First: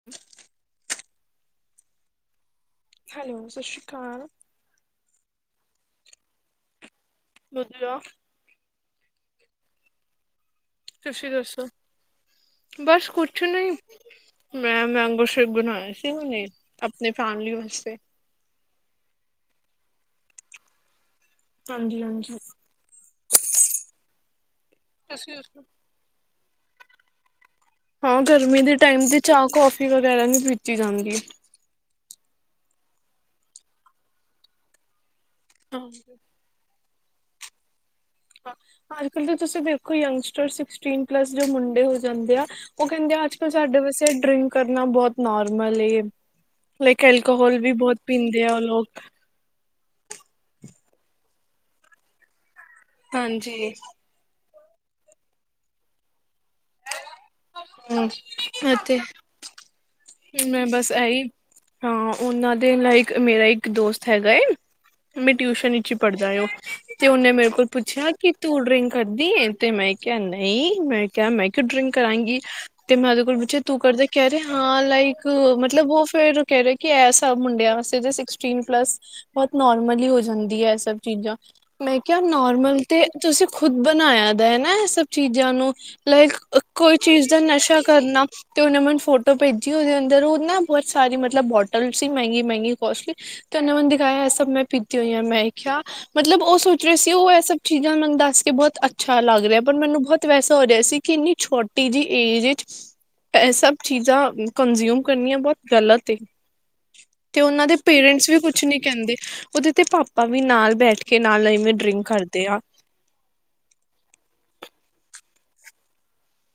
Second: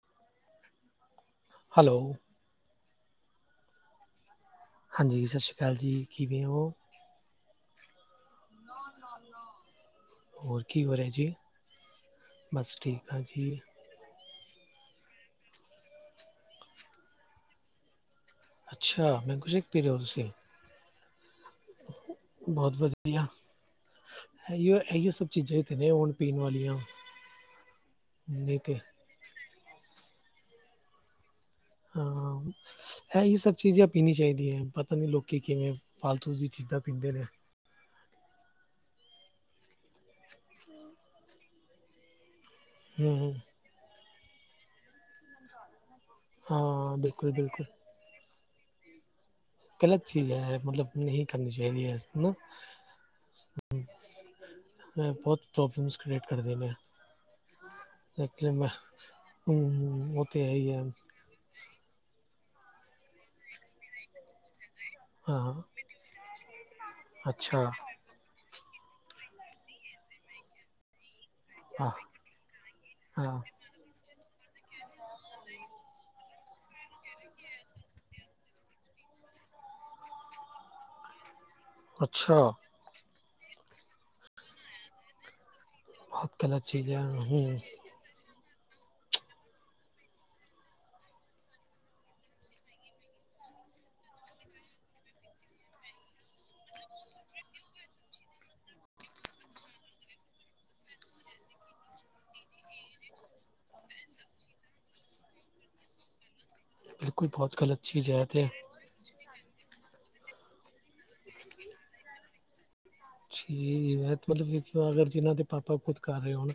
ਹ hello hello ਸਤਿ ਸ਼੍ਰੀ ਅਕਾਲ। ਹਾਂਜੀ, ਸਤਿ ਸ਼੍ਰੀ ਅਕਾਲ ਜੀ, ਕਿਵੇਂ ਹੋ? [inaudible] ਲ ਲ ਲ। ਹੋਰ ਕੀ ਹੋ ਰਿਹਾ ਤੁਸੀਂ ਜੀ ਦੱਸੋ? ਬਸ ਠੀਕ ਆ ਕੁਛ ਜੀ ਨਹੀਂ, ਮੈਂ ਮੈਂਗੋ ਸ਼ੇਕ ਬਣਾਇਆ ਸੀ ਉਹਨੇ ਆਪਣੀ ਫੈਮਿਲੀ ਵਾਸਤੇ ਅੱਛਾ ਮੈਂ ਮੈਂਗੋ ਸ਼ੇਕ ਪੀ ਰਹੇ ਹੋ ਤੁਸੀਂ ਹਾਂਜੀ ਹਾਂਜੀ ਬਹੁਤ ਵਧੀਆ ਇ ਇਹੀ ਸਭ ਤੁਸੀਂ ਚੀਜ਼ਾਂ ਦੱਸੋ? ਤੇ ਨੇ ਆਣ ਪੀਣ ਵਾਲੀਆਂ ਹਾਂ ਨਹੀਂ ਗਰਮੀ ਦੇ ਤੇ ਟਾਈਮ ਤੇਤੇ ਚਾਹ ਕੌਫੀ ਵਗੈਰਾ ਨਹੀਂ ਬੀਜੀ ਜਾਂਦੀ ਹਾਂ ਹੈ ਹੀ ਸਭ ਚੀਜ਼ਾਂ ਪੀਣੀ ਚਾਹੀਦੀਆਂ ਪਤਾ ਨੀ ਲੋਕੀ ਕਿਵੇਂ ਹਾਂਜੀ। ਫਾਲਤੂ ਚੀਦਾਂ ਪੀਂਦੇ ਨੇ ਹਾਂ ਅੱਜ ਕਲ ਦੇ ਤੁਸੀਂ ਦੇਖੋ ਯੰਗਸਟਰ ਸਿਕਸਟੀਨ ਪਲੱਸ ਜੋ ਮੁੰਡੇ ਹੋ ਜਾਂਦੇ ਆ ਉਹ ਕਹਿੰਦੇ ਹੂੰ, ਆ ਅੱਜ ਹੂੰ, ਕੱਲ੍ਹ ਸਾਡੇ ਵਾਸੇ ਡਰਿੰਕ ਕਰਨਾ ਬਹੁਤ ਨੋਰਮਲ ਹਾਂ, ਲਾਈਕ ਅਲਕੋਹਲ ਬਿਲਕੁਲ-ਬਿਲਕੁਲ। ਵੀ ਬਹੁਤ ਪੀਂਦੇ ਆ ਉਹ ਲੋਕ ਗ਼ਲਤ ਚੀਜ਼ ਹੈ ਮਤਲਬ ਨਹੀਂ ਕਰਨੀ ਚਾਹੀਦੀ ਹਾਂਜੀ ਮੈਂ ਬਹੁਤ ਪ੍ਰੋਬਲਮਸ ਕਰ੍ਰੀਏਟ ਕਰਦੇੈਂ ਹੂੰ, ਇਸ ਮੈਂ ਅਤੇ ਹਮ ਹਮ ਮੈਂ ਬਸ ਐਹੀ ਹਾਂ ਉਹਨਾਂ ਦੇ ਲਕ ਮੇਰਾ ਇੱਕ ਦੋਸਤ ਹੈਗਾ ਏ ਮੈਂ ਹਾਂ, ਟਿਊਸ਼ਨ ਵਿੱਚ ਹੀ ਪੜ੍ਹਦਾ ਤੇ ਉਹਨੇ ਮੇਰੇ ਕੋਲ ਅੱਛਾ। ਪੁੱਛਿਆ ਕਿ ਤੂੰ ਡਰਿੰਕ ਕਰੱਦੀ ਤੇ ਮੈਂ ਕਿਹਾ ਨਹੀਂ ਮੈਂ ਕਿਹਾ ਮੈਂ ਡਰਿੰਕ ਕਰਾਂਂਗੀ ਤੇ ਮੈਂ ਉਹਦੇ ਕੋਲ ਬੱਚੇ ਤੂੰ ਕਰਦੇ ਕਹਿ ਰਹਾ ਹਾਂ ਲਾਈਕ ਮਤਲਬ ਉਹ ਫੇਰ ਕਹਿ ਰਹੇ ਕਿ ਐਸਾ ਮੁੰਡਿਆਂ ਵਾਸਤੇ ਸਸਟੀਨ ਪਲੱਸ ਬਹੁਤ ਨੋਰਮਲੀ ਹੋ ਜਾਂਦੀ ਹੈ ਇਹ ਸਭ ਚੀਜ਼ਾਂ ਮੈਂ ਕਿਹਾ ਨੋਰਮਲ ਤੇ ਤੁਸੀਂ ਖੁਦ ਬਣਾਇਆ ਦਾ ਹੈ ਨਾ ਇਹ ਸਭ ਚੀਜ਼ਾਂ ਨੂੰ ਲਾਈਕ ਕੋਈ ਚੀਜ਼ ਦਾ ਨਸ਼ਾ ਕਰਨਾ ਤੇ ਉਹਨੇ ਮ ਫੋਟੋ ਤੋਂ ਭੇਜੀ ਉਹਦੇ ਅੰਦਰ ਉਹ ਨਾ ਬਹੁਤ ਸਾਰੀ ਮਤਲਬ ਬੋਟਲ ਸੀ ਮਹਿੰਗੀ ਮਹਿੰਗੀ ਕੋਸਟਲੀ। ਤ ਉਹਨੂੰ ਮਨ ਦਿਖਾਇਆ ਸਭ ਮੈਂ ਪੀਤੀ ਹੋਈ ਹਾਂ ਮੈਂ ਕਿਹਾਿਆ ਮਤਲਬ ਉਹ ਸੋਚ ਰਹੇ ਸੀ ਉਹ ਇਹ ਸਭ ਚੀਜ਼ਾਂ ਮੈਨੂੰ ਦੱਸ ਕੇ ਬਹੁਤ ਅੱਛਾ ਲੱਗ ਰਿਹਾ। ਪਰ ਮੈਨੂੰ ਬਹੁਤ ਵੈਸਾ ਹੋ ਰਿਹਾ ਸੀ ਕਿੰਨੀ ਛੋਟੀ ਜਿਹੀ ਏਜ ਵਿੱਚ--ਵਿੱਚਸਭ ਚੀਜ਼ਾਂ ਕੰਜਿਊਮ ਕਰਨੀਆਂ ਬਹੁਤ ਗਲਤ ਤੇ ਉਹਨਾਂ ਦੇ ਪੇਰੈਂਟਸ ਵੀ ਕੁਛ ਨੀ ਕਹਿੰਦੇ ਉਹਦੇ ਤੇ ਪਾਪਾ ਵੀ ਨਾਲ ਬੈਠ ਕੇ ਨਾਲ ਲਵੇਂ ਡਰਿੰਕ ਕਰਦੇ ਆ ਠੀਕ ਹੈ ਮਤਲਬਖ ਅਗਰ ਜਿਨਾਂ ਦੇ ਪਾਪਾ ਖੁਦ ਕਰ ਰਹੇ ਹੋਣ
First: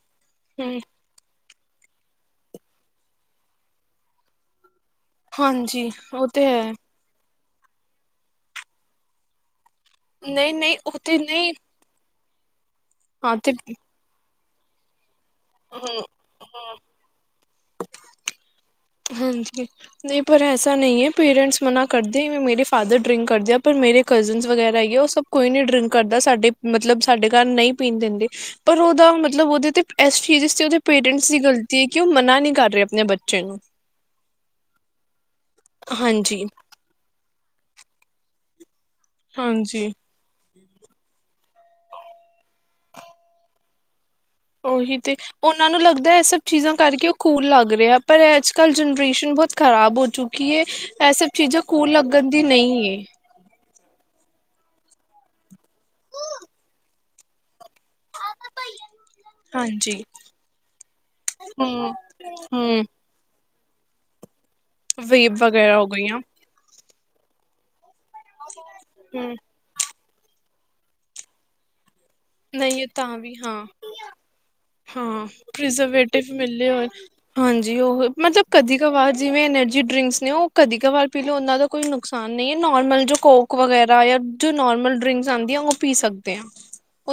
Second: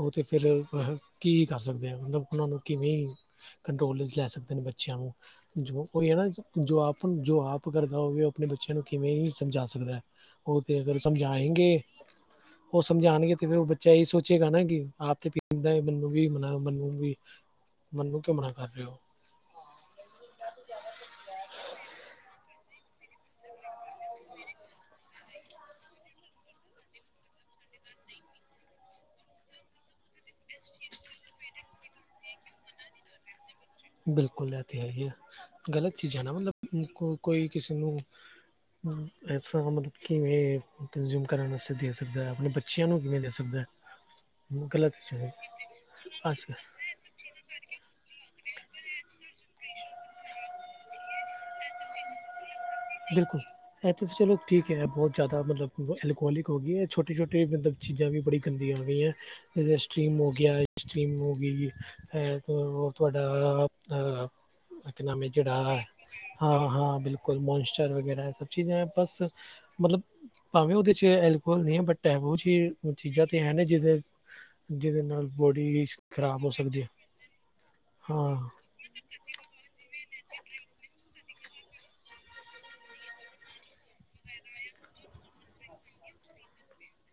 ਉਹ ਤੇ ਫਿਰ ਹੂੰ ਕੀ ਕਰ ਸਕਦੇ ਆ ਮਤਲਬ ਉਹਨਾਂ ਨੂੰ ਕਿਵੇਂ ਕੰਟਰੋਲ ਵਿੱਚ ਲੈ ਸਕਦੇ ਨੇ ਬੱਚਿਆਂ ਨੂੰ ਜੋ ਹਾਂਜੀ ਉਹ ਹੈ ਨਾ ਤੇ ਹੈ ਜੋ ਆਪ ਜੋ ਆਪ ਕਰਦਾ ਹੋਵੇ ਉਹ ਆਪਣੇ ਬੱਚਿਆਂ ਨੂੰ ਕਿਵੇਂ ਹੀ ਸਮਝਾ ਸਕਦਾ ਨਹੀਂ, ਨਹੀਂ ਤੇ ਨਹੀਂ ਸਮਝਾਏਗੇ ਉਹ ਸਮਝਾਣਗੇ ਤੇ ਫੇਿਰ ਉਹ ਬੱਚਾ ਇਹੀ ਸੋਚੇਗਾ ਨਾ ਕਿ ਆਪ ਤੇ ਦਾ ਮੈਨੂੰ ਵੀ ਮਨਾ ਮੈਨੂੰ ਵੀ ਮੈਨੂੰ ਕਿਉਂ ਮਨਾ ਕਰ ਰਹੇ ਹੋ। ਹਾਂਜੀ। ਨਹੀਂ ਪਰ ਐਸਾ ਨਹੀਂ ਹੈ। ਪੇਰੈਂਟਸ ਮਨਾ ਕਰਦੇ ਮੇਰੇ ਫਾਦਰ ਡਰਿੰਕ ਕਰਦੇ ਪਰ ਮੇਰੇ ਕਜ਼ਨਸ ਵਗੈਰਾ ਆਈ ਹੈ ਉਹ ਸਭ ਕੋਈ ਨੀ ਡਰਿੰਕ ਕਰਦਾ। ਸਾਡੇ ਮਤਲਬ ਸਾਡੇ ਘਰ ਨਹੀਂ ਪੀਣ ਦਿੰਦੇ। ਪਰ ਉਹਦਾ ਮਤਲਬ ਉਹਦੇ ਤੇ ਇਸ ਚੀਜ਼ ਇਸ ਤੇ ਉਹਦੇ ਪੇਰੈਂਟਸ ਦੀ ਗਲਤੀ ਹੈ ਕਿ ਉਹ ਮਨਾ ਨਹੀਂ ਕਰ ਰਹੇ ਆਪਣੇ ਬੱਚੇ ਨੂੰ ਬਿਲਕੁਲ ਲੈ ਤੇ ਹੈ ਹੀ ਆ ਗ਼ਲਤ ਚੀਜ਼ਾਂ ਨਾ ਹਾਂਜੀ ਮਤਲਬ ਕੋ ਕੋਈ ਕਿਸੇ ਨੂੰ ਹਾਂ ਐਸਾ ਮਤਲਬ ਹਾਂਜੀ ਕਿਵੇਂ ਕੰਜ਼ਿਊਮ ਕਰਨ ਵਾਸਤੇ ਦੇ ਸਕਦਾ ਹੈ ਆਪਣੇ ਬੱਚਿਆਂ ਨੂੰ ਕਿਵੇਂ ਦੇ ਸਕਦਾ ਹੈ ਉਹੀ ਤੇ ਉਹਨਾਂ ਨੂੰ ਲੱਗਦਾ ਇਹ ਸਭ ਅੱਜ ਚੀਜ਼ਾਂ ਕਰਕੇ ਸਕੂਲ ਲੱਗ ਰਿਹਾ। ਪਰ ਅੱਜ ਕੱਲ੍ਹ ਜਨਰੇਸ਼ਨ ਬਹੁਤ ਖਰਾਬ ਹੋ ਚੁੱਕੀ ਹੈ। ਇਹ ਸਭ ਚੀਜ਼ਾਂ ਕੂਲ ਲੱਗਣ ਦੀ ਨਹੀਂ ਏ। ਬਿਲਕੁਲ ਇਹ ਤਾਂ ਚਲੋ ਠੀਕ ਹੈ ਬਹੁਤ ਜ਼ਿਆਦਾ ਮਤਲਬ ਅਲਕੋਹਲਿਕ ਹੋ ਗਈ ਹੈ ਛੋਟੀ ਛੋਟੀ ਮਤਲਬ ਚੀਜ਼ਾਂ ਵੀ ਬੜੀ ੰਦੀਆਂ ਹੋ ਗਈਆਂ ਜ ਹਾਂਜੀ ਸਟਰੀਮ ਹੋ ਗਿਆ ਸਟਮ ਹੋ ਗਈ ਹਮ ਹੈ। ਹਮ ਤੁਹਾਡਾ ਇਹ ਕਿ ਵੇਬ ਵਗੈਰਾ ਜਿਹੜਾ ਹੋ ਗਈਆਂ ਹਾਂ, ਹਾਂ ਬਿਲਕੁਲ ਮੋਨਸਚਰ ਵਗੈਰਾ ਹੈ। ਸਭ ਚੀਜ਼ਾਂ ਬਸ ਹਮ ਮਤਲਬ ਭਾਵੇਂ ਉਹਦੇ ਚ ਐਲਕੋਹਲ ਨਹੀਂ ਹੈ ਬਟ ਐਹੋ ਨਹੀਂ ਇਹ ਜਿਹੀ ਤਾਂ ਚੀਜ਼ਾਂ ਵੀ ਤੇ ਹੈ ਨੇ ਹਾਂ ਜਿਦੇ ਜਿਹਦੇ ਹਾਂ ਨਾਲ ਬੋਡੀ ਪ੍ਰੀਜ਼ਰਵੇਟਿਵ ਖ਼ਰਾਬ ਹੋ ਮਿਲੇ ਸਕਦੀ ਹੋਏ ਹੈ। ਹਾਂਜੀ। ਉਹ ਹਾਂ। ਮਤਲਬ ਕਦੀ ਕ ਵਾਰ ਜਿਵੇਂ ਐਨਰਜੀ ਡਰਿੰਕਸ ਨੇ ਉਹ ਕਦੀ ਕ ਵਾਰ ਪੀ ਲਓ ਉਹਨਾਂ ਦਾ ਕੋਈ ਨੁਕਸਾਨ ਨਹੀਂ ਹੈ। ਨੋਰਮਲ ਜੋ ਕੋਕ ਵਗੈਰਾ ਜੋ ਨੋਰਮਲ ਡਰਿੰਕਸ ਆਉਂਦੀਆਂ ਉਹ ਪੀ ਸਕਦੇ ਆ।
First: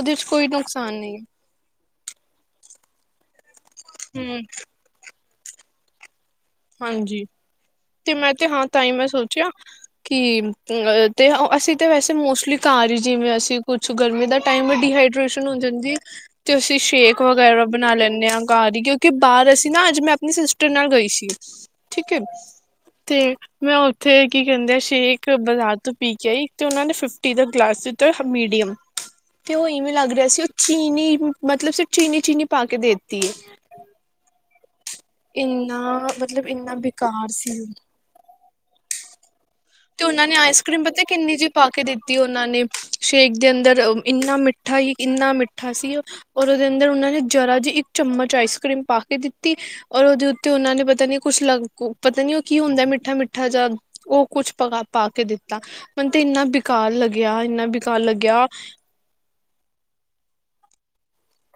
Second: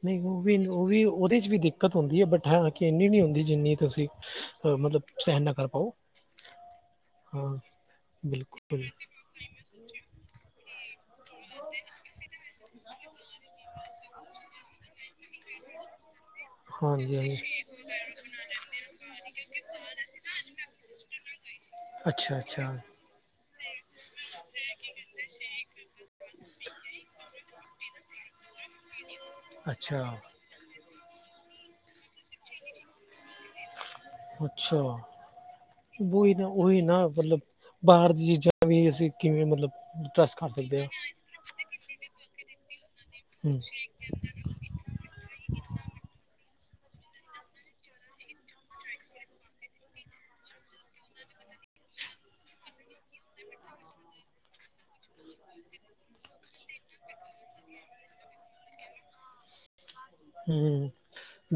ਨਹੀਂ ਉਹ ਵੀ, ਉਹ ਵੀ ਉਹਦੇ ਚ ਵੀ ਦੇਖ ਦਿੱਕਤ ਹੁੰਦੀ ਹੈ ਬਟ ਹਾ ਕਿ ਇੰਨੀ ਨੀ ਹੁੰਦੀ ਜਿੰਨੀ ਤੁਸੀਂ ਹੈ। ਹਮ ਮਤਲਬ ਸਹਿਣ ਨਾ ਕਰ ਪਾਓ। ਹਾਂਜੀ, ਹਾਂ ਤੇ ਮੈਂ ਤੇ ਹਾਂ ਬਿਲਕੁਲ ਤਾਂ ਹੀ ਮੈਂ ਸੋਚਿਆ ਕਿ ਅ ਤੇ ਅਸੀਂ ਤਾਂ ਵੈਸੇ ਮੋਸਟਲੀ ਘਰ ਹੀ ਜਿਵੇਂ ਅਸੀਂ ਕੁਛ ਗਰਮੀ ਦਾ ਟਮ ਡੀਹਾਈਡ੍ਰੇਸ਼ਨ ਹੋ ਜਾਂਦੀ। ਅਤੇ ਅਸੀਂ ਹਾਂਜੀ ਸ਼ੇਕ ਹਾਂਜੀ ਵਗੈਰਾ ਬਣਾ ਲੈਂਦੇ ਹਾਂ। ਘਾਰ ਹੀ ਕਿਉਂਕਿ ਬਾਹਰ ਅਸੀਂ ਨਾ ਅੱਜ ਮੈਂ ਆਪਣੀ ਸਿਸਟਰ ਨਾਲ ਗਈ ਸੀ। ਠੀਕ ਹੈ। ਅੱਛਾ ਅੱਛਾ ਤੇ ਮੈਂ ਹੁਣ ਉਥੇ ਕੀ ਕਹਿੰਦੇ ਆ ਸ਼ੇਕ ਬਾਜ਼ਾਰ ਤੋਂ ਪੀ ਕੇ ਆਈ। ਤੇ ਉਹਨਾਂ ਨੇ ਫਿਫਟੀ ਦਾ ਗਲਾਸ ਦਿੱਤਾ ਮੀਡੀਅਮ। ਤੇ ਉਹ ਇਵੇਂ ਲੱਗ ਅੱਛਾ ਰਿਹਾ ਸੀ। ਉਹ ਚੀਨੀ ਮਤਲਬ ਸ ਚੀਨੀ, ਚੀਨੀ ਪਾ ਕੇ ਦੇਤੀ ਹੈ। ਅੱਛਾ ਇੰਨਾ ਵੋਹੀ ਨਾ ਮਤਲਬ ਇੰਨਾ ਉਹੀ ਨਾ, ਬੇਕਾਰ ਮਤਲਬ ਸੀ ਬਾਹਰ ਦੀ ਚੀਜਾਂ ਵੀ ਅਸੀਂ ਕਿਵੇਂ ਮਤਲਬ ਤੇ ਉਹਨਾਂ ਨੇ ਟਰੱਸਟ ਕਰ ਆਈਸ ਕਰ੍ਰੀਮ ਸਕਦੇ ਪਤਾ ਕਿੰਨੀ ਜਿਹੀ ਪਾ ਕੇ ਦਿੱਤੀ ਉਹਨਾਂ ਨੇ ਸ਼ੇਕ ਦੇ ਹਾਂ ਹਮ ਅੰਦਰ ਇੰਨਾ ਮਿੱਠਾ ਹੀ ਇੰਨਾ ਮਿੱਠਾ ਸੀ। ਔਰ ਉਹਦੇ ਅੰਦਰ ਉਹਨਾਂ ਨੇ ਜਰਾ ਜਿਹੀ ਇੱਕ ਚਮਚ ਆਈਸ ਕਰ੍ਰੀਮ ਪਾ ਕੇ ਦਿੱਤੀ। ਔਰ ਉਹਦੇ ਉੱਤੇ ਉਹਨਾ ਨੇ ਪਤਾ ਨੀ ਕੁੱਛ ਲੱਗ, ਪਤਾ ਨੀ ਉਹ ਕੀ ਹੁੰਦਾ ਮਿੱਠਾ ਮਿੱਠਾ ਜਾਂ ਉਹ ਕੁਛ ਪ ਪਾ ਕੇ ਦਿੱਤਾ ਮੈਨੂੰ ਤੇ ਇੰਨਾ ਬੇਕਾਰ ਲੱਗਿਆ, ਇੰਨਾ ਬੇਕਾਰ ਲੱਗਿਆ। ਹੂਮ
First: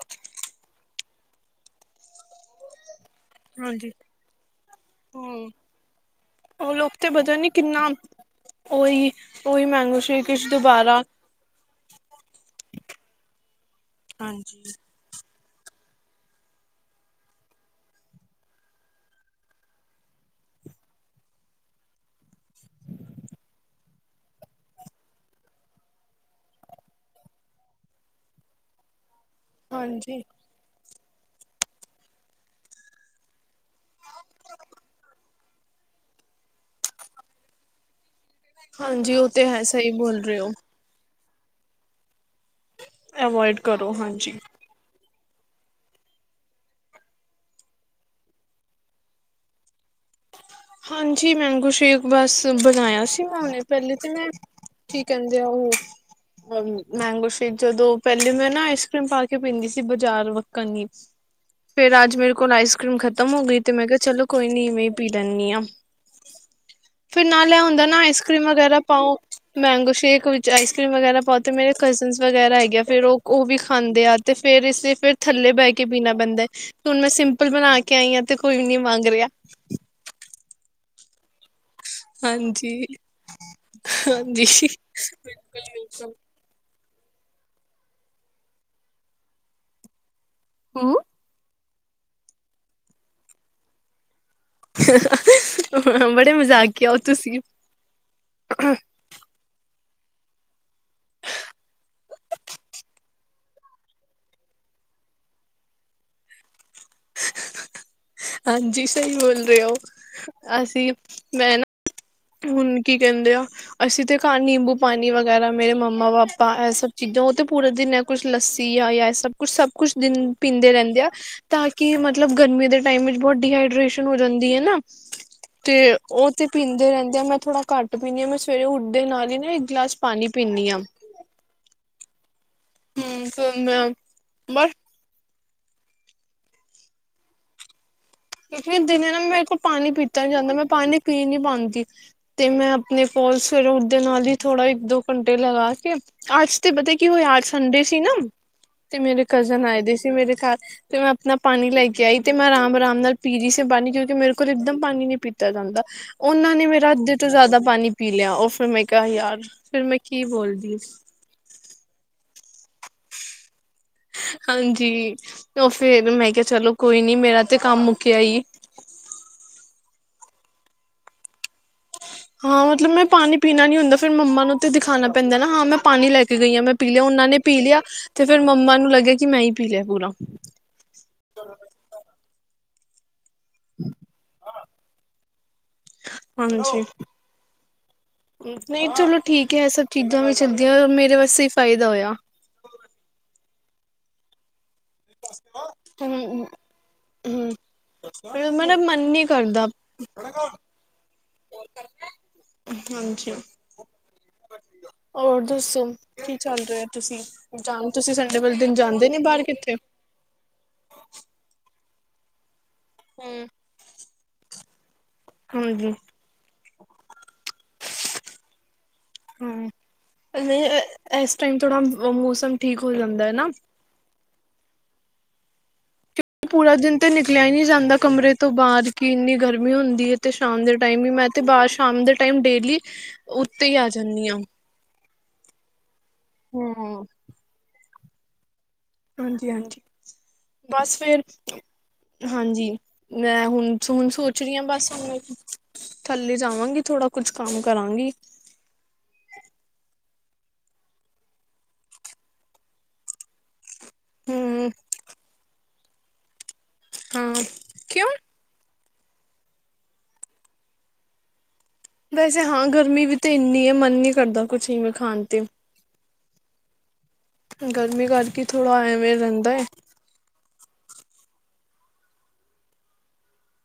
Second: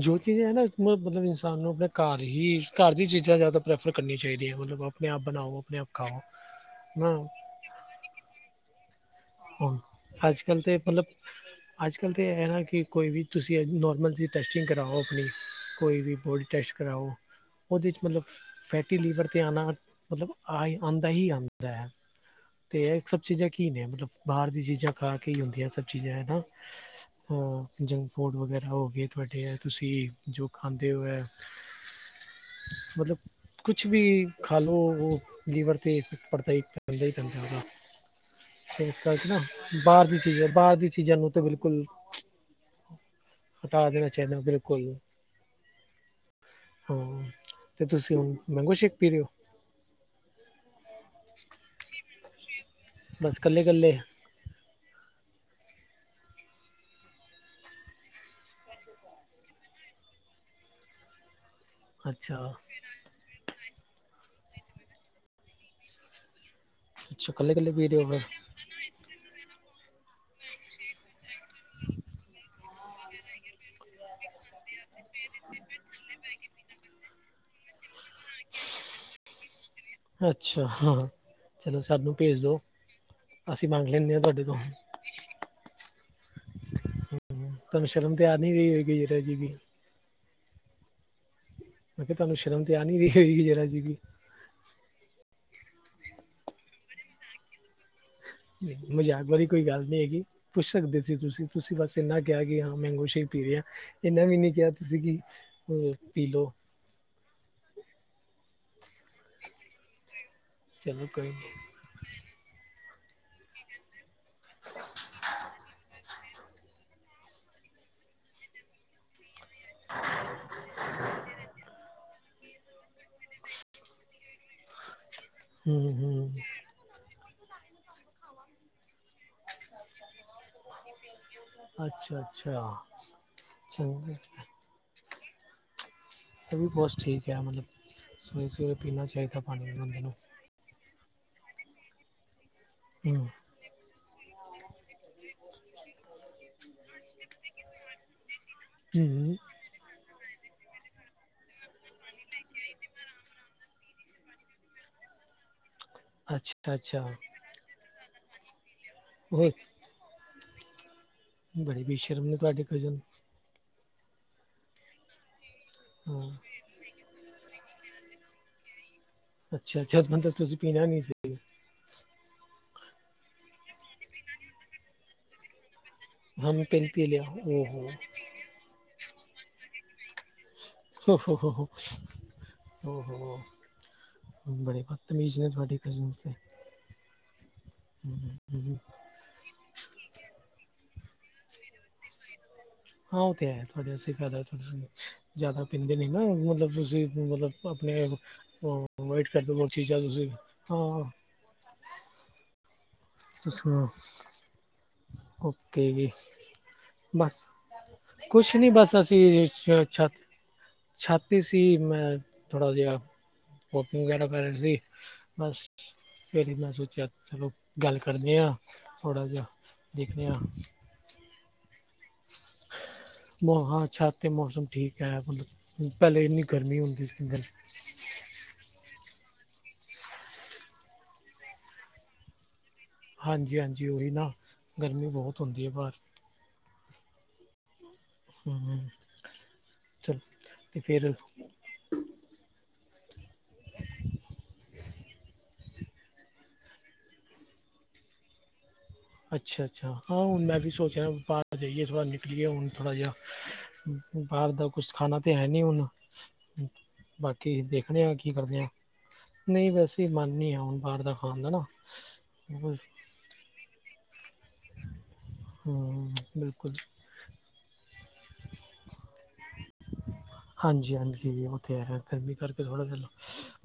ਜੋ ਚੀਜ਼ ਹੈ ਨਾ ਮੱਤਲਬ ਇਨਸਾਨ ਨੂੰ ਆਪਣੇ ਘਰ ਹੀ ਘਰ ਦੀਆਂ ਚੀਜ਼ਾਂ ਜ਼ਿਆਦਾ ਹਾਂਜੀ ਪ੍ਰੈਫਰ ਕਰਨੀਆਂ ਚਾਹੀਦੀਆਂ ਮਤਲੱਬ ਆਪਣੇ ਆਪ ਹੂੰ ਬਣਾਓ ਆਪਣੇ ਆਪ ਉਹ ਲੋਕ ਤੇ ਖਾਓ। ਪਤਾ ਨੀ ਕਿੰਨਾ ਉਹੀ। ਉਹੀ ਮੈਂਗੋ ਹਾਂ ਸ਼ੇਕ ਅੱਜ ਵਿੱਚ ਕੱਲ੍ਹ ਤੇ ਦੁਬਾਰਾ ਮਤਲਬ ਅੱਜ ਕੱਲ੍ਹ ਤਾਂ ਹੈ ਨਾ ਕਿ ਕੋਈ ਵੀ ਤੁਸੀਂ ਨੋਰਮਲ ਜਿਹੀ ਹਾਂਜੀ ਟੈਸਟਿੰਗ ਕਰਵਾਓ ਆਪਣੀ। ਕੋਈ ਵੀ ਬੋਡੀ ਟੈਸਟ ਕਰਵਾਓ। ਉਹਦੇ ਚ ਮਤਲੱਬ ਫੈਟੀ ਲੀਵਰ ਤੇ ਆਣਾ ਮਤਲੱਬ ਆਉਂਦਾ ਹੀ ਆਉਂਦਾ ਹੈ। ਤੇ ਇਹ ਸਭ ਚੀਜ਼ਾਂ ਕੀ ਨੇ ਮਤਲਬ ਬਾਹਰ ਦੀਆਂ ਚੀਜ਼ਾਂ ਖਾ ਕੇ ਹੀ ਹੁੰਦੀਆਂ ਸਭ ਚੀਜ਼ਾਂ ਨਾ। ਆ ਜੰਕ ਫੂਡ ਵਗੈਰਾ ਹੋ ਗਏ ਤੁਹਾਡੇ ਆ ਤੁਸੀਂ ਹਾਂਜੀ ਜੋ ਖਾਂਦੇ ਹੋ ਐ ਮਤਲੱਬ ਕੁੱਛ ਵੀ ਖਾ ਲਉ ਉਹ ਲੀਵਰ ਤੇ ਫੇਕਟ ਪੜਤਾ ਹੀ ਪੈਂਦਾ ਹੀ ਪੈਂਦਾ ਆ। ਤਾਂ ਹਾਂਜੀ ਉਹ ਨਾ ਤੇ ਹੈ ਸਹੀ ਬਾਹਰ ਦੀ ਬੋਲ ਰਹੇ ਚੀਜ਼ ਹੈ ਹੋ ਬਾਹਰ ਦੀ ਚੀਜ਼ਾਂ ਨੂੰ ਤਾਂ ਬਿਲਕੁਲ ਅਵੋਇਡ ਹਟਾ ਕਰੋ ਦਿਆ ਹਾਂਜੀ ਚੇਨਲ ਤੇ ਕੋਈ, ਹਾਂ ਤੇ ਤੁਸੀਂ ਹੁਣ ਮੈਂਗੋ ਸ਼ੇਕ ਪੀ ਰਹੇ ਹੋ? ਹਾਂਜੀ ਮੈਂਗੋ ਸ਼ੇਕ ਬੱਸ ਬਣਾਇਆ ਸੀ ਬਸ ਉਹਨੇ ਕੱਲੇ ਪਹਿਲੇ ਕੱਲੇ ਤੇ ਮੈਂ ਠੀਕ ਕਹਿੰਦੇ ਆ ਉਹ ਮੈਂਗੋ ਸ਼ੇਕ ਜਦੋਂ ਪਹਿਲੇ ਮੈਂ ਨਾ ਆਈਸਕ੍ਰੀਮ ਪਾ ਕੇ ਪੀਂਦੀ ਸੀ ਬਾਜ਼ਾਰ ਵੱਕਣ ਦੀ [unintelligible] ਫੇਰ ਅੱਜ ਮੇਰੇ ਅੱਛਾ ਕੋਲ ਆਈਸ ਕਰ੍ਰੀਮ ਖਤਮ ਹੋ ਗਈ। ਤੇ ਮੈਂ ਕਿਹਾ ਚਲੋ ਕੋਈ ਨੀ ਇਵੇਂ ਪੀ ਦੁਦ ਨੀ ਆ- ਫਿਰ ਅੱਛਾ ਨਾਲ ਕੱਲੇ ਇਹ ਕੱਲੇ ਹੁੰਦਾ ਪੀ ਨਾ ਰਹੇ ਹੋ ਆਈਸ ਫਿਰ ਕਰ੍ਰੀਮ ਵਗੈਰਾ ਪਾਓ ਮੈਂਗੋ ਸ਼ੇਕ ਵਿੱਚ ਆਈਸ ਕਰ੍ਰੀਮ ਵਗੈਰਾ। ਪਾਤੇ ਮੇਰੇ ਕਜ਼ਨਸ ਵਗੈਰਾ ਹੈਗੇ ਹੈ ਫੇਰ ਉਹ ਵੀ ਖਾਂਦੇ ਆ। ਤੇ ਫਿਰ ਇਸੇ ਫਿਰ ਥੱਲੇ ਬਹਿ ਕੇ ਪੀਣਾ ਪੈਂਦਾ। ਤੇ ਹੁਣ ਮੈਂ ਸਿੰਪਲ ਬਣਾ ਕੇ ਆਈ ਹਾਂ ਤੇ ਕੋਈ ਨੀ ਮੰਗ ਰਿਹਾ। ਅੱਛਾ ਹਾਂ ਚਲੋ ਸਾਨੂੰ ਭੇਜ ਦੋ ਹਾਂਜੀ ਅਸੀਂ ਮੰਗ ਲੈਂਦੇ ਹਾਂ ਤੁਹਾਡੇ ਤੋਂ ਬਿਲਕੁੱਲ ਬਿਲਕੁੱਲ ਤੁਹਾਨੂੰ ਸ਼ਰਮ ਤਾਂ ਆ ਨਹੀਂ ਰਹੀ ਹੋਏਗੀ ਜ਼ਰਾ ਜੀ ਹਾਂ। ਮੈਂ ਕਿਹਾ ਤੇਨੂੰ ਸ਼ਰਮ ਤੇ ਆ ਨੀ ਰਹੀ ਹੋਏਗੀ ਜ਼ਰਾ ਜੀ ਵੀ ਹਾਂ ਬੜੇ ਮਜ਼ਾਕੀਆ ਓ ਤੁਸੀਂ। [unintelligible] ਕੋਈ ਗੱਲ ਨੀ ਹੈਗੀ ਪੁੱਛ ਸਕਦੇ ਸੀ ਤੁਸੀ, ਤੁਸੀ ਬੱਸ ਇੰਨਾ ਕਿਹਾ ਕਿ ਹਾ ਮੈਂਗੋ ਸ਼ੇਕ ਪੀ ਰਹੇ ਹਾ। ਇਹਨਾ ਵੀ ਨੀ ਕਿਹਾ ਤੁਸੀ ਕਿ ਅ ਪੀ ਲਓ। ਹਾਂਜੀ ਸਹੀ ਬੋਲ ਰਹੇ ਹੋ ਅਸੀ ਚਲੋ ਕੋਈ ਨਹੀਂ ਮੈਂ ਨਾ ਹੁਣ ਕੀ ਕਹਿੰਦੇ ਆ ਅਸੀ ਤੇ ਘਰ ਨਿੰਬੂ ਪਾਣੀ ਵਗੈਰਾ ਮੇਰੇ ਮੰਮਾ ਪਾਪਾ ਇਹ ਸਭ ਚੀਜ਼ਾਂ ਉਹ ਤੇ ਪੂਰਾ ਦਿਨ ਕੁੱਛ ਲੱਸੀ ਆ ਯਾ ਸਭ ਕੁੱਛ ਸਭ, ਕੁਛ ਦਿਨ ਪੀਂਦੇ ਰਹਿੰਦੇ ਆ ਤਾ ਕਿ ਮਤ ਮਤਲੱਬ ਗਰਮੀ ਦੇ ਟਾਈਮ ਵਿੱਚ ਬੋਹਤ ਡੀਹਾਈਡ੍ਰੇਸ਼ਨ ਹੋ ਜਾਂਦੀ ਹੈ ਨਾ ਹੂੰ ਤੇ ਹੂੰ ਉਹ ਤੇ ਪੀਂਦੇ ਰਹਿੰਦੇ ਤੇ ਮੈਂ ਥੋੜ੍ਹਾ ਘੱਟ ਪੀਨੀ ਆ ਮੈਂ ਸਵੇਰੇ ਉੱਠਦੇ ਨਾਲ ਹੀ ਨਾ ਇੱਕ ਗਲਾਸ ਪਾਣੀ ਪਿਨੀ ਆ। ਅੱਛਾ-ਅੱਛਾ ਹਮ ਫਿਰ ਮੈਂ ਚੰਗਾ। ਬਸ ਇਹ ਵੀ ਪੋਸਟ ਠੀਕ ਹੈ ਮਤਲੱਬ ਕਿਉਂਕਿ ਦਿਨੇ ਨਾ ਮੇਰੇ ਕੋਲ ਪਾਣੀ ਬੰਦੇ ਨੂੰ ਪੀਤਾ ਨੀ ਜਾਂਦਾ ਮੈਂ ਪਾਣੀ ਪੀ ਨੀ ਪਾਦੀ ਤੇ ਮੈਂ ਆਪਣੇ ਹੂੰ ਕੋਲ ਸਵੇਰੇ ਉੱਠਦੇ ਨਾਲ ਹੀ ਥੋੜਾ ਇੱਕ ਦੋ ਘੰਟੇ ਲਗਾ ਕੇ ਅੱਜ ਤੇ ਪਤਾ ਕੀ ਹੋਇਆ ਅੱਜ ਸਂਡੇ ਸੀ ਨਾ ਤੇ ਮੇਰੇ ਹੂੰ ਕਜ਼ਨ ਆਏ ਦੇ ਸੀ ਮੇਰੇ ਘਰ ਤੇ ਮੈਂ ਆਪਣਾ ਪਾਣੀ ਲੈ ਕੇ ਆਈ ਤੇ ਮੈਂ ਆਰਾਮ ਆਰਾਮ ਨਾਲ ਪੀ ਰਹੀ ਸੀ ਪਾਣੀ ਕਿਉਂਕਿ ਮੇਰੇ ਕੋਲ ਇੱਕਦਮ ਪਾਣੀ ਨੀ ਪੀਤਾ ਜਾਂਦਾ ਉਹਨਾ ਨੇ ਅੱਛਾ ਮੇਰਾ ਅੱਛਾ ਅੱਧੇ ਤੋਂ ਜਾਦਾ ਪਾਣੀ ਪੀ ਲਿਆ ਉਹ ਫੇਰ ਮੈਂ ਕਿਹਾ ਯਾਰ ਫਿਰ ਮੈਂ ਕੀ ਬੋਲਦੀ। ਬੜੇ ਬੇਸ਼ਰਮ ਨੇ ਤੁਹਾਡੇ ਕਜ਼ਨ। ਹਾਂਜੀ ਉਹ ਫਿਰ ਹਾਂ ਮੈਂ ਕਿਹਾ ਚਲੋ ਕੋਈ ਨੀ ਮੇਰਾ ਤੇ ਕੰਮ ਮੁੱਕਿਆ ਹੀ। ਅੱਛਾ ਜਦ ਮਤਲਬ ਤੁਸੀਂ ਪੀਣਾ ਨੀ ਸੀ। ਹਾਂ ਮਤਲੱਬ ਮੈਂ ਪਾਣੀ ਪੀਣਾ ਨੀ ਹੁੰਦਾ ਫੇਰ ਮੰਮਾ ਨੂੰ ਤੇ ਦਿਖਾਣਾ ਪੈਂਦਾ ਨਾ ਹਾ ਮੈਂ ਪਾਣੀ ਲੈ ਕੇ ਗਈ ਆ ਹਮ ਮੈਂ ਪਿੰਨ ਪੀ ਲਿਆ ਉਹਨਾ ਨੇ ਪੀ ਲਿਆ ਓਹੋ ਤੇ ਫਿਰ ਮੰਮਾ ਨੂੰ ਲੱਗਿਆ ਕਿ ਮੈਂ ਹੀ ਪੀ ਲਿਆ ਪੂਰਾ। ਹੋ-ਹੋ, ਹੋ ਉਹੋ। ਬੜੇ ਬਤਮੀਜ਼ ਨੇ ਤੁਆਡੇ ਕਜਨਸ ਤੇ। ਨਈ ਚਲੋ ਠੀਕ ਏ ਐ ਸਭ ਚੀਜ਼ਾਂ ਵੀ ਚੱਲਦੀਆ ਮੇਰੇ ਵਾਸਤੇ ਈ ਫਾਇਦਾ ਹੋਇਆ। ਹਾਂ ਓ ਤੇ ਹੈ ਤੁਹਾਡੇ ਆਸਤੇ ਹੀ ਫਾਇਦਾ [unintelligible] ਜਾਦਾ ਪੀਂਦੇ ਨੀ ਨਾ ਹੂੰ ਮਤਲਬ ਤੁਸੀ ਹੂੰ ਮਤਲਬ ਆਪਣੇ ਮੇਰਾ ਮਨ ਨੀ ਅਵੋਇਡ ਕਰਦੇ ਕਰਦਾ ਚੀਜ਼ਾ ਤੁਸੀ ਹਾ। ਹਾਂਜੀ [unintelligible] ਹੋਰ ਦੱਸੋ ਓਕੇ ਕੀ ਚੱਲ ਰੇਆ ਤੁਸੀ ਬਸ ਜਾ ਤੁਸੀਂ ਸੰਡੇ ਵਾਲੇ ਦਿਨ ਜਾਂਦੇ ਨੀ ਬਾਰ ਕਿਤੇ। ਛਾ ਤੇ ਛਾਤ ਤੇ ਸੀ ਮੈਂ ਥੋਹਾ ਜੇਆ ਹੂੰ [unintelligible] ਵਗੈਰਾ ਕਰ ਰੇ ਸੀ ਬਸ ਹਾਂਜੀ ਫੇਰ ਏਨਾਂ ਸੋਚਿਆ ਚਲੋ ਗੱਲ ਕਰਦੇ ਆ ਥੋੜ੍ਹਾ ਜੇਆ ਦੇਖਨੇ ਆ। ਐਸ ਟਾਈਮ ਥੋੜ੍ਹਾ ਮੌਸਮ ਠੀਕ ਹੋ ਜਾਂਦਾ ਨਾ। ਮੋ ਹਾਂ ਅੱਛਾ ਤੇ ਮੌਸਮ ਠੀਕ ਅ ਮਤੱਲਬ [unintelligible] ਪਹਿਲੇ ਪੂਰਾ ਦਿਨ ਤੇ ਨਿਕਲਿਆ ਹੀ ਨੀ ਜਾਂਦਾ ਕਮਰੇ ਤੋ ਬਾਰ ਕਿ ਇੰਨੀ ਗਰਮੀ ਹੁੰਦੀ ਹੈ ਤੇ ਸ਼ਾਮ ਦੇ ਟਾਈਮ ਹੀ ਮੈਂ ਤੇ ਬਾਰ ਸ਼ਾਮ ਦੇ ਟਾਈਮ ਡੇਲੀ ਉੱਤੇ ਹੀ ਆ ਹਾਂਜੀ-ਹਾਂਜੀ ਓਈ ਜਾਂਦੀ ਨਾ ਹਾਂ। ਗਰਮੀ ਬੋਤ ਹੁੰਦੀ ਏ ਬਾਰ। ਹੂੰ ਹ ਹਾਂਜੀ ਹਾਂਜੀ। ਚਲ ਤੇ ਫੇਰ ਹਾਂਜੀ ਮੈਂ ਹੁਣ, ਹੁਣ ਸੋਚ ਰੀ ਆ ਬਸ ਹੁਣ ਥੱਲੇ ਜਾਵਾਂਗੀ ਥੋੜਾ ਕੁਛ ਕੰਮ ਕਰਾਂਗੀ। ਅੱਛਾ-ਅੱਛਾ ਹਾ ਹੁਣ ਮੈਂ ਵੀ ਸੋਚਿਆ ਬਾਰ ਜਾਈਏ ਥੋੜ੍ਹਾ ਨਿਕਲੀਏ ਹੁਣ ਥੋੜਾ ਜਿਹਾ ਬਾਰ ਦਾ ਹੂੰ ਕੁਛ ਖਾਣਾ ਤੇ ਹੈ ਨੀ ਹੁਣ। ਹਾਂ ਬਾਕੀ ਦੇਖਣੇ ਕਿਉਂ ਆ ਕੀ ਕਰਦੇ ਆ। ਨਈ ਵੈਸੇ ਮਨ ਨੀ ਐ ਹੁਣ ਬਾਰ ਦਾ ਖਾਣ ਦਾ ਨਾ। ਵੈਸੇ ਹਾ ਗਰਮੀ ਵੀ ਤੇ ਏਨੀ ਏ ਮਨ ਨੀ ਕਰਦਾ ਕੁਛ ਈਵੇ ਖਾਣ ਤੇ। ਹਾਂ, ਬਿਲਕੁਲ ਗਰਮੀ ਕਰਕੇ, ਥੋੜ੍ਹਾ ਐਂਵੇਂ ਰਹਿੰਦਾ ਏ ਹਾਂਜੀ -ਹਾਂਜੀ ਉਹ ਤੇ ਹੈ, ਗਰਮੀ ਕਰਕੇ, ਥੋੜਾ ਚੱਲੋ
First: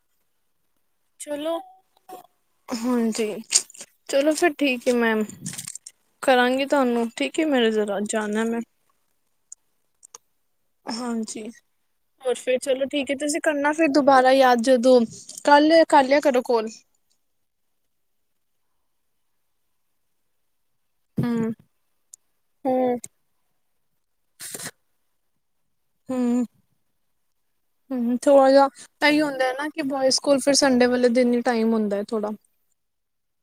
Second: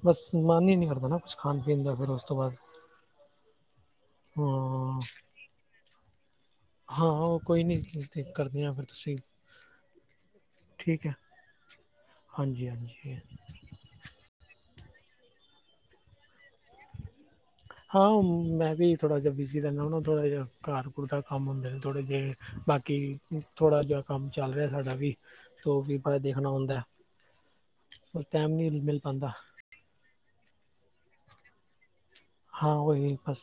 ਬਸ ਮਨ ਈ ਨੀ ਕਰਦਾ ਹਨਾ, ਕੁਛ ਚਲੋ ਖਾਣ -ਪੀਣ ਦਾ ਫਿਰ ਉਸ ਤੋਂ ਬਾਅਦ ਹਾਂਜੀ ਚਲੋ, ਫਿਰ ਠੀਕ ਏ ਹਾਂ ਮੈਮ ਕਰਾਂਗੀ ਹਾਂ ਤੁਹਾਨੂੰ ਠੀਕ ਉਹ ਹੈ ਕੋਈ ਮੇਰੇ ਨੀ, ਜ਼ਰਾ ਦੀ ਜਾਣਾ ਮੈਂ ਕਰਦੇ ਆ ਫਿਰ ਤੁਸੀਂ ਠੀਕ ਹੈ ਹਾਂਜੀ, ਹੋਰ ਫੇਰ ਹਾਂਜੀ ਚਲੋ ਠੀਕ ਏ, ਹਾਂਜੀ ਤੁਸੀਂ ਕਰਨਾ ਫਿਰ ਦੁਬਾਰਾ ਯਾਦ, ਜਦੋਂ ਕੱਲ ਕਰ ਲਿਆ ਕਰੋ ਕੋਲ ਹਾਂ ਮੈਂ ਵੀ, ਥੋੜ੍ਹਾ ਜਿਹਾ ਬਿਜ਼ੀ ਰਹਿੰਨਾ ਹੁੰਨਾ, ਥੋੜ੍ਹਾ ਜਿਹਾ ਘਰ ਸਕੂਲ ਦਾ ਕੰਮ ਹਮ ਹੁੰਦੇ ਨੇ ਥੋੜ੍ਹੇ ਜਿਹੇ, ਬਾਕੀ ਹਮ ਥੋੜਾ ਜਿਹਾ ਕੰਮ ਚੱਲ ਰਿਹਾ ਸਾਡਾ ਵੀ ਤੋ ਉਹ ਵੀ ਆਪਾਂ ਦੇਖਣਾ ਹੁੰਦਾ, ਹਮ ਪਰ ਥੋੜਾ ਟਾਈਮ ਨੀ ਜਿਹਾ ਮਿਲ ਇਹੀ ਪਾਂਦਾ ਹੁੰਦਾ ਹੈ ਨਾ ਕਿ ਬੋਆਏਸ ਕੋਲ ਫਿਰ, ਸੰਡੇ ਵਾਲੇ ਦਿਨ ਈ ਟਾਈਮ ਹੁੰਦਾ ਥੋੜ੍ਹਾ ਹਾਂ ਉਹ ਹੀ ਬਸ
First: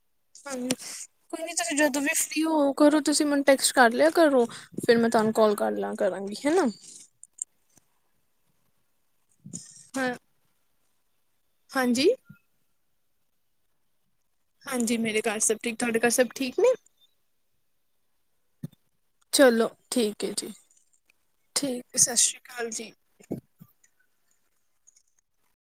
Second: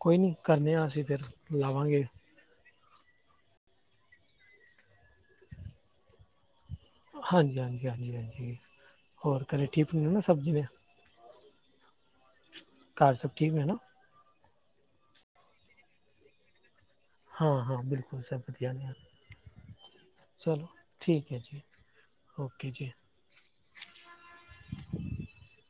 ਕੋਈ ਨੀ, ਕਰਨੇ ਆ, ਅਸੀਂ ਫਿਰ ਲਵਾਂਗੇ ਬਈ ਉਹ ਕਰੋ, ਤੁਸੀਂ ਮੈਨੂੰ ਟੈਕਸਟ ਕਰ ਲਿਆ ਕਰੋ, ਫੇਰ ਮੈਂ ਤਾਨੂੰ ਕੋਲ ਕਰ ਲਿਆ ਕਰਾਂਗੀ, ਹਨਾ ਹਾਂਜੀ- ਹਾਂਜੀ, ਹਾਂਜੀ- ਹਾਂਜੀ ਹੋਰ ਘਰੇ ਹਾਂ [unintelligible] ਹਾਂਜੀ? ਘਰ, ਸਭ ਠੀਕ ਨੇ ਨਾ? ਹਾਂਜੀ, ਮੇਰੇ ਘਰ ਸਭ ਠੀਕ- ਠਾਕ, ਤੁਹਾਡੇ ਘਰ ਸਭ ਠੀਕ ਨੇ? ਹਾਂ-ਹਾਂ, ਬਿਲਕੁਲ ਸਭ ਵਧੀਆ ਨੇ। ਚਲੋ ਠੀਕ ਏ ਜੀ, ਚਲੋ ਠੀਕ ਹੈ ਜੀ ਠੀਕ ਸਤਿ ਸ਼੍ਰੀ ਅਕਾਲ ਜੀ